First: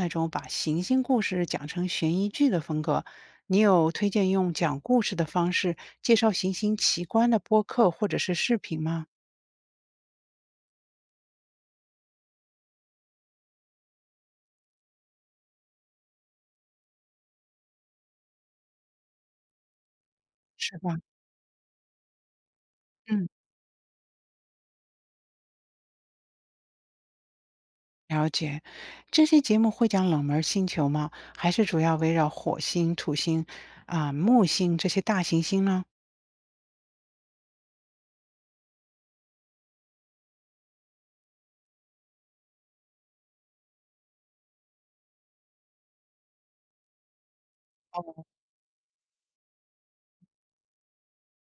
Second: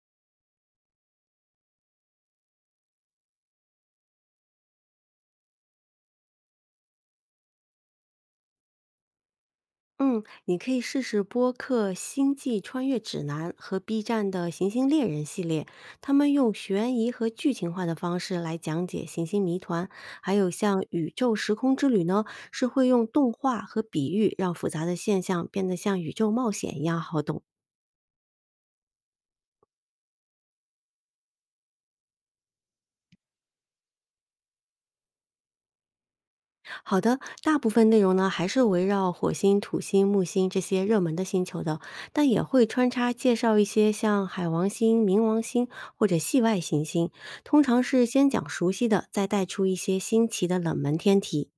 那种把行星故事讲成悬疑剧的风格。你有推荐用讲故事的方式介绍行星奇观的播客或者是视频吗？嗯，你可以试试播客《星际穿越指南》和 B 站的《行星猎人》系列，他们用悬疑和剧情化的方式来讲解行星谜团。还有是像吧？《宇宙时空之旅》呢，是会用嗯，动画和比喻让复杂的现象变得像宇宙冒险一样好懂。了解。这些节目会讲冷门星球吗？还是主要围绕火星、土星、木星这些大行星呢？好的，大部分内容呢还是围绕火星、土星、木星这些热门的星球的，但也会穿插介绍一些像海王星、冥王星或者系外行星。通常是哦，先讲熟悉的，再带出一些新奇的冷门天体。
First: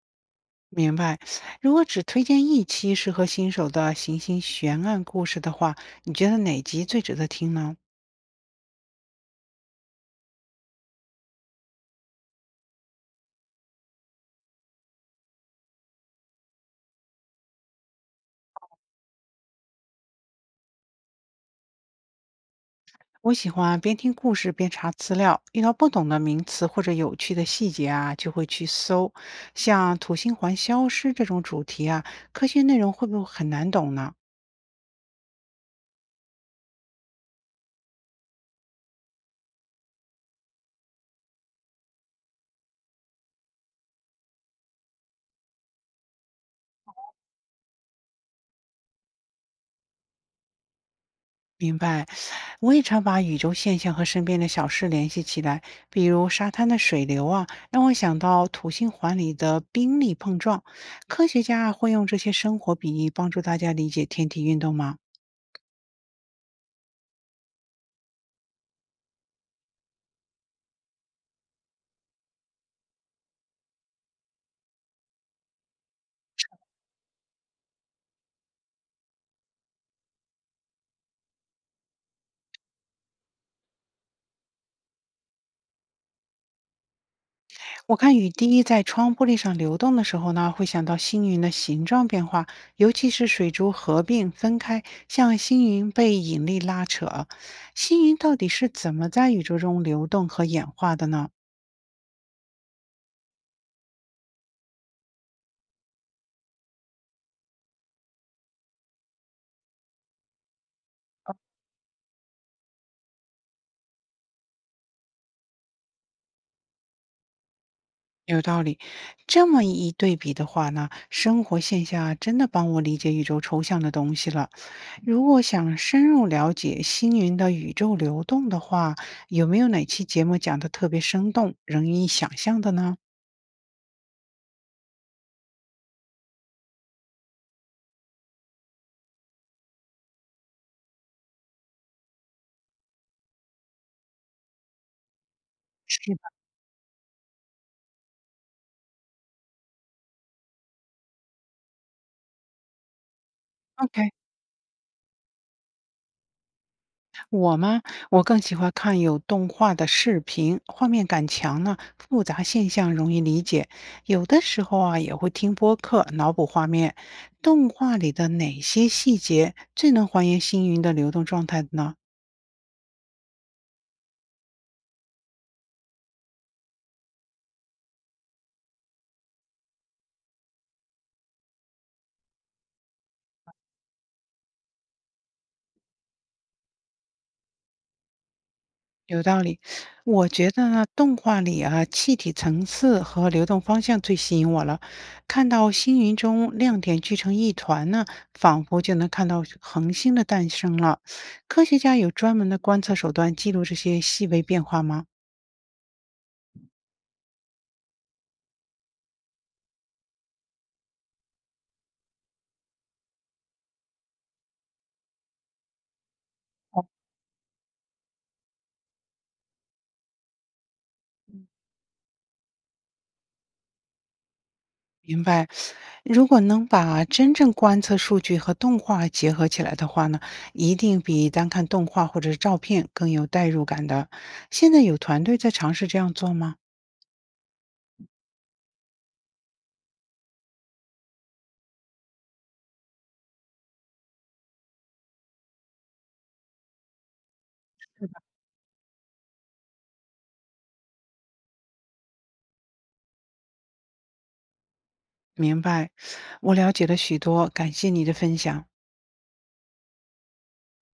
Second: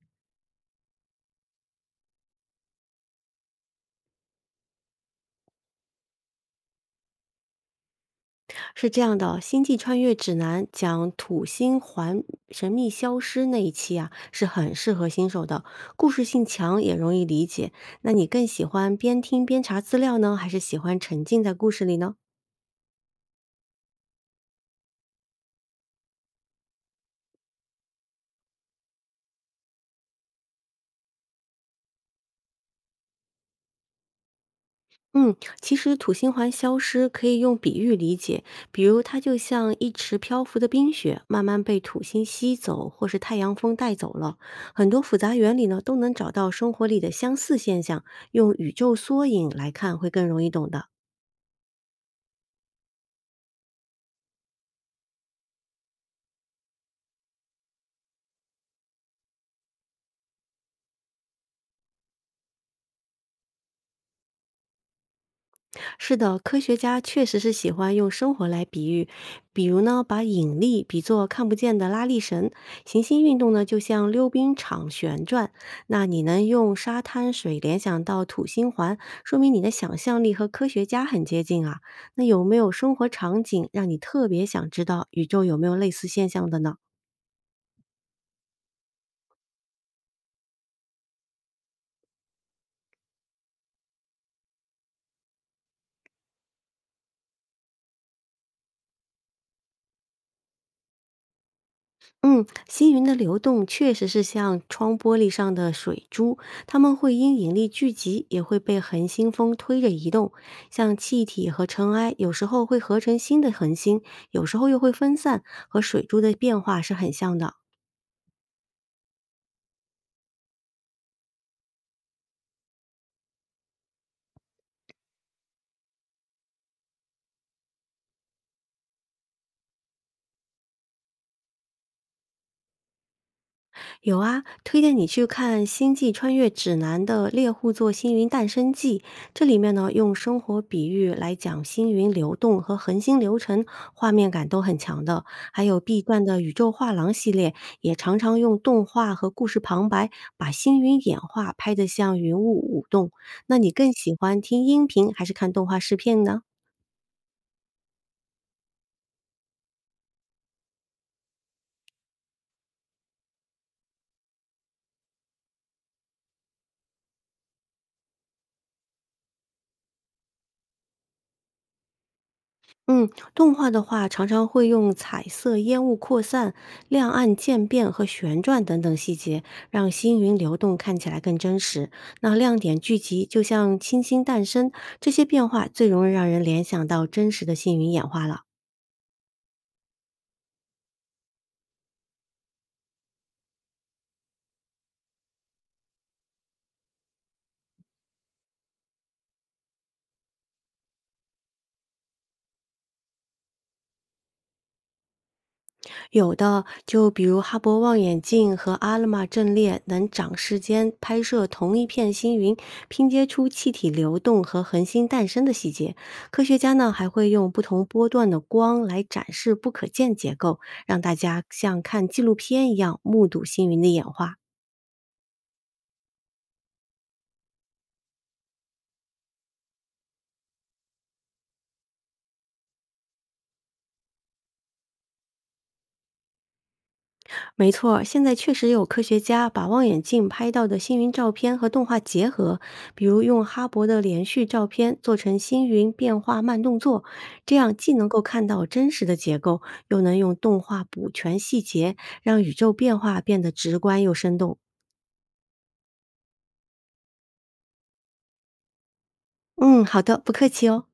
明白。如果只推荐一期适合新手的行星悬案故事的话，你觉得哪集最值得听呢？是这样的，《星际穿越指南》讲土星环神秘消失那一期啊，是很适合新手的，故事性强也容易理解。那你更喜欢边听边查资料呢，还是喜欢沉浸在故事里呢？我喜欢边听故事边查资料，遇到不懂的名词或者有趣的细节啊，就会去搜。像土星环消失这种主题啊，科学内容会不会很难懂呢？嗯，其实土星环消失可以用比喻理解，比如它就像一池漂浮的冰雪，慢慢被土星吸走，或是太阳风带走了。很多复杂原理呢，都能找到生活里的相似现象，用宇宙缩影来看会更容易懂的。明白，我也常把宇宙现象和身边的小事联系起来，比如沙滩的水流啊，让我想到土星环里的冰力碰撞。科学家啊会用这些生活比喻帮助大家理解天体运动吗？是的，科学家确实是喜欢用生活来比喻，比如呢，把引力比作看不见的拉力绳，行星运动呢就像溜冰场旋转。那你能用沙滩水联想到土星环，说明你的想象力和科学家很接近啊。那有没有生活场景让你特别想知道宇宙有没有类似现象的呢？我看雨滴在窗玻璃上流动的时候呢，会想到星云的形状变化，尤其是水珠合并分开，像星云被引力拉扯。星云到底是怎么在宇宙中流动和演化的呢？嗯，星云的流动确实是像窗玻璃上的水珠，它们会因引力聚集，也会被恒星风推着移动。像气体和尘埃，有时候会合成新的恒星，有时候又会分散，和水珠的变化是很像的。有道理。这么一对比的话呢，生活现象真的帮我理解宇宙抽象的东西了。如果想深入了解星云的宇宙流动的话，有没有哪期节目讲的特别生动、容易想象的呢有啊，推荐你去看《星际穿越指南》的《猎户座星云诞生记》，这里面呢用生活比喻来讲星云流动和恒星流程，画面感都很强的。还有 B 是段的，的《宇宙画廊》系列，也常常用动画和故事旁白把星云演化拍得像云雾舞动。那你更？OK，喜欢听音频还是看动画视频呢？我吗？我更喜欢看有动画的视频，画面感强呢，复杂现象容易理解。有的时候啊，也会听播客脑补画面。动画里的哪些细节最能还原星云的流动状态呢？嗯，动画的话常常会用彩色烟雾扩散、亮暗渐变和旋转等等细节，让星云流动看起来更真实。那亮点聚集，就像星星诞生，这些变化最容易让人联想到真实的星云演化了。有道理，我觉得呢，动画里啊，气体层次和流动方向最吸引我了。看到星云中亮点聚成一团呢，仿佛就能看到恒星的诞生了。科学家有专门的观测手段记录这些细微变化吗？有的，就比如哈勃望远镜和阿勒玛阵列，能长时间拍摄同一片星云，拼接出气体流动和恒星诞生的细节。科学家呢还会用不同波段的光来展示不可见结构，让大家像看纪录片一样目睹星云的演化。明白。如果能把真正观测数据和动画结合起来的话呢，一定比单看动画或者是照片更有代入感的。现在有团队在尝试这样做吗？没错儿，现在确实有科学家把望远镜拍到的星云照片和动画结合，比如用哈勃的连续照片做成星云变化慢动作，这样既能够看到真实的结构，又能用动画补全细节，让宇宙变化变得直观又生动。明白，我了解了许多，感谢你的分享。嗯，好的，不客气哦。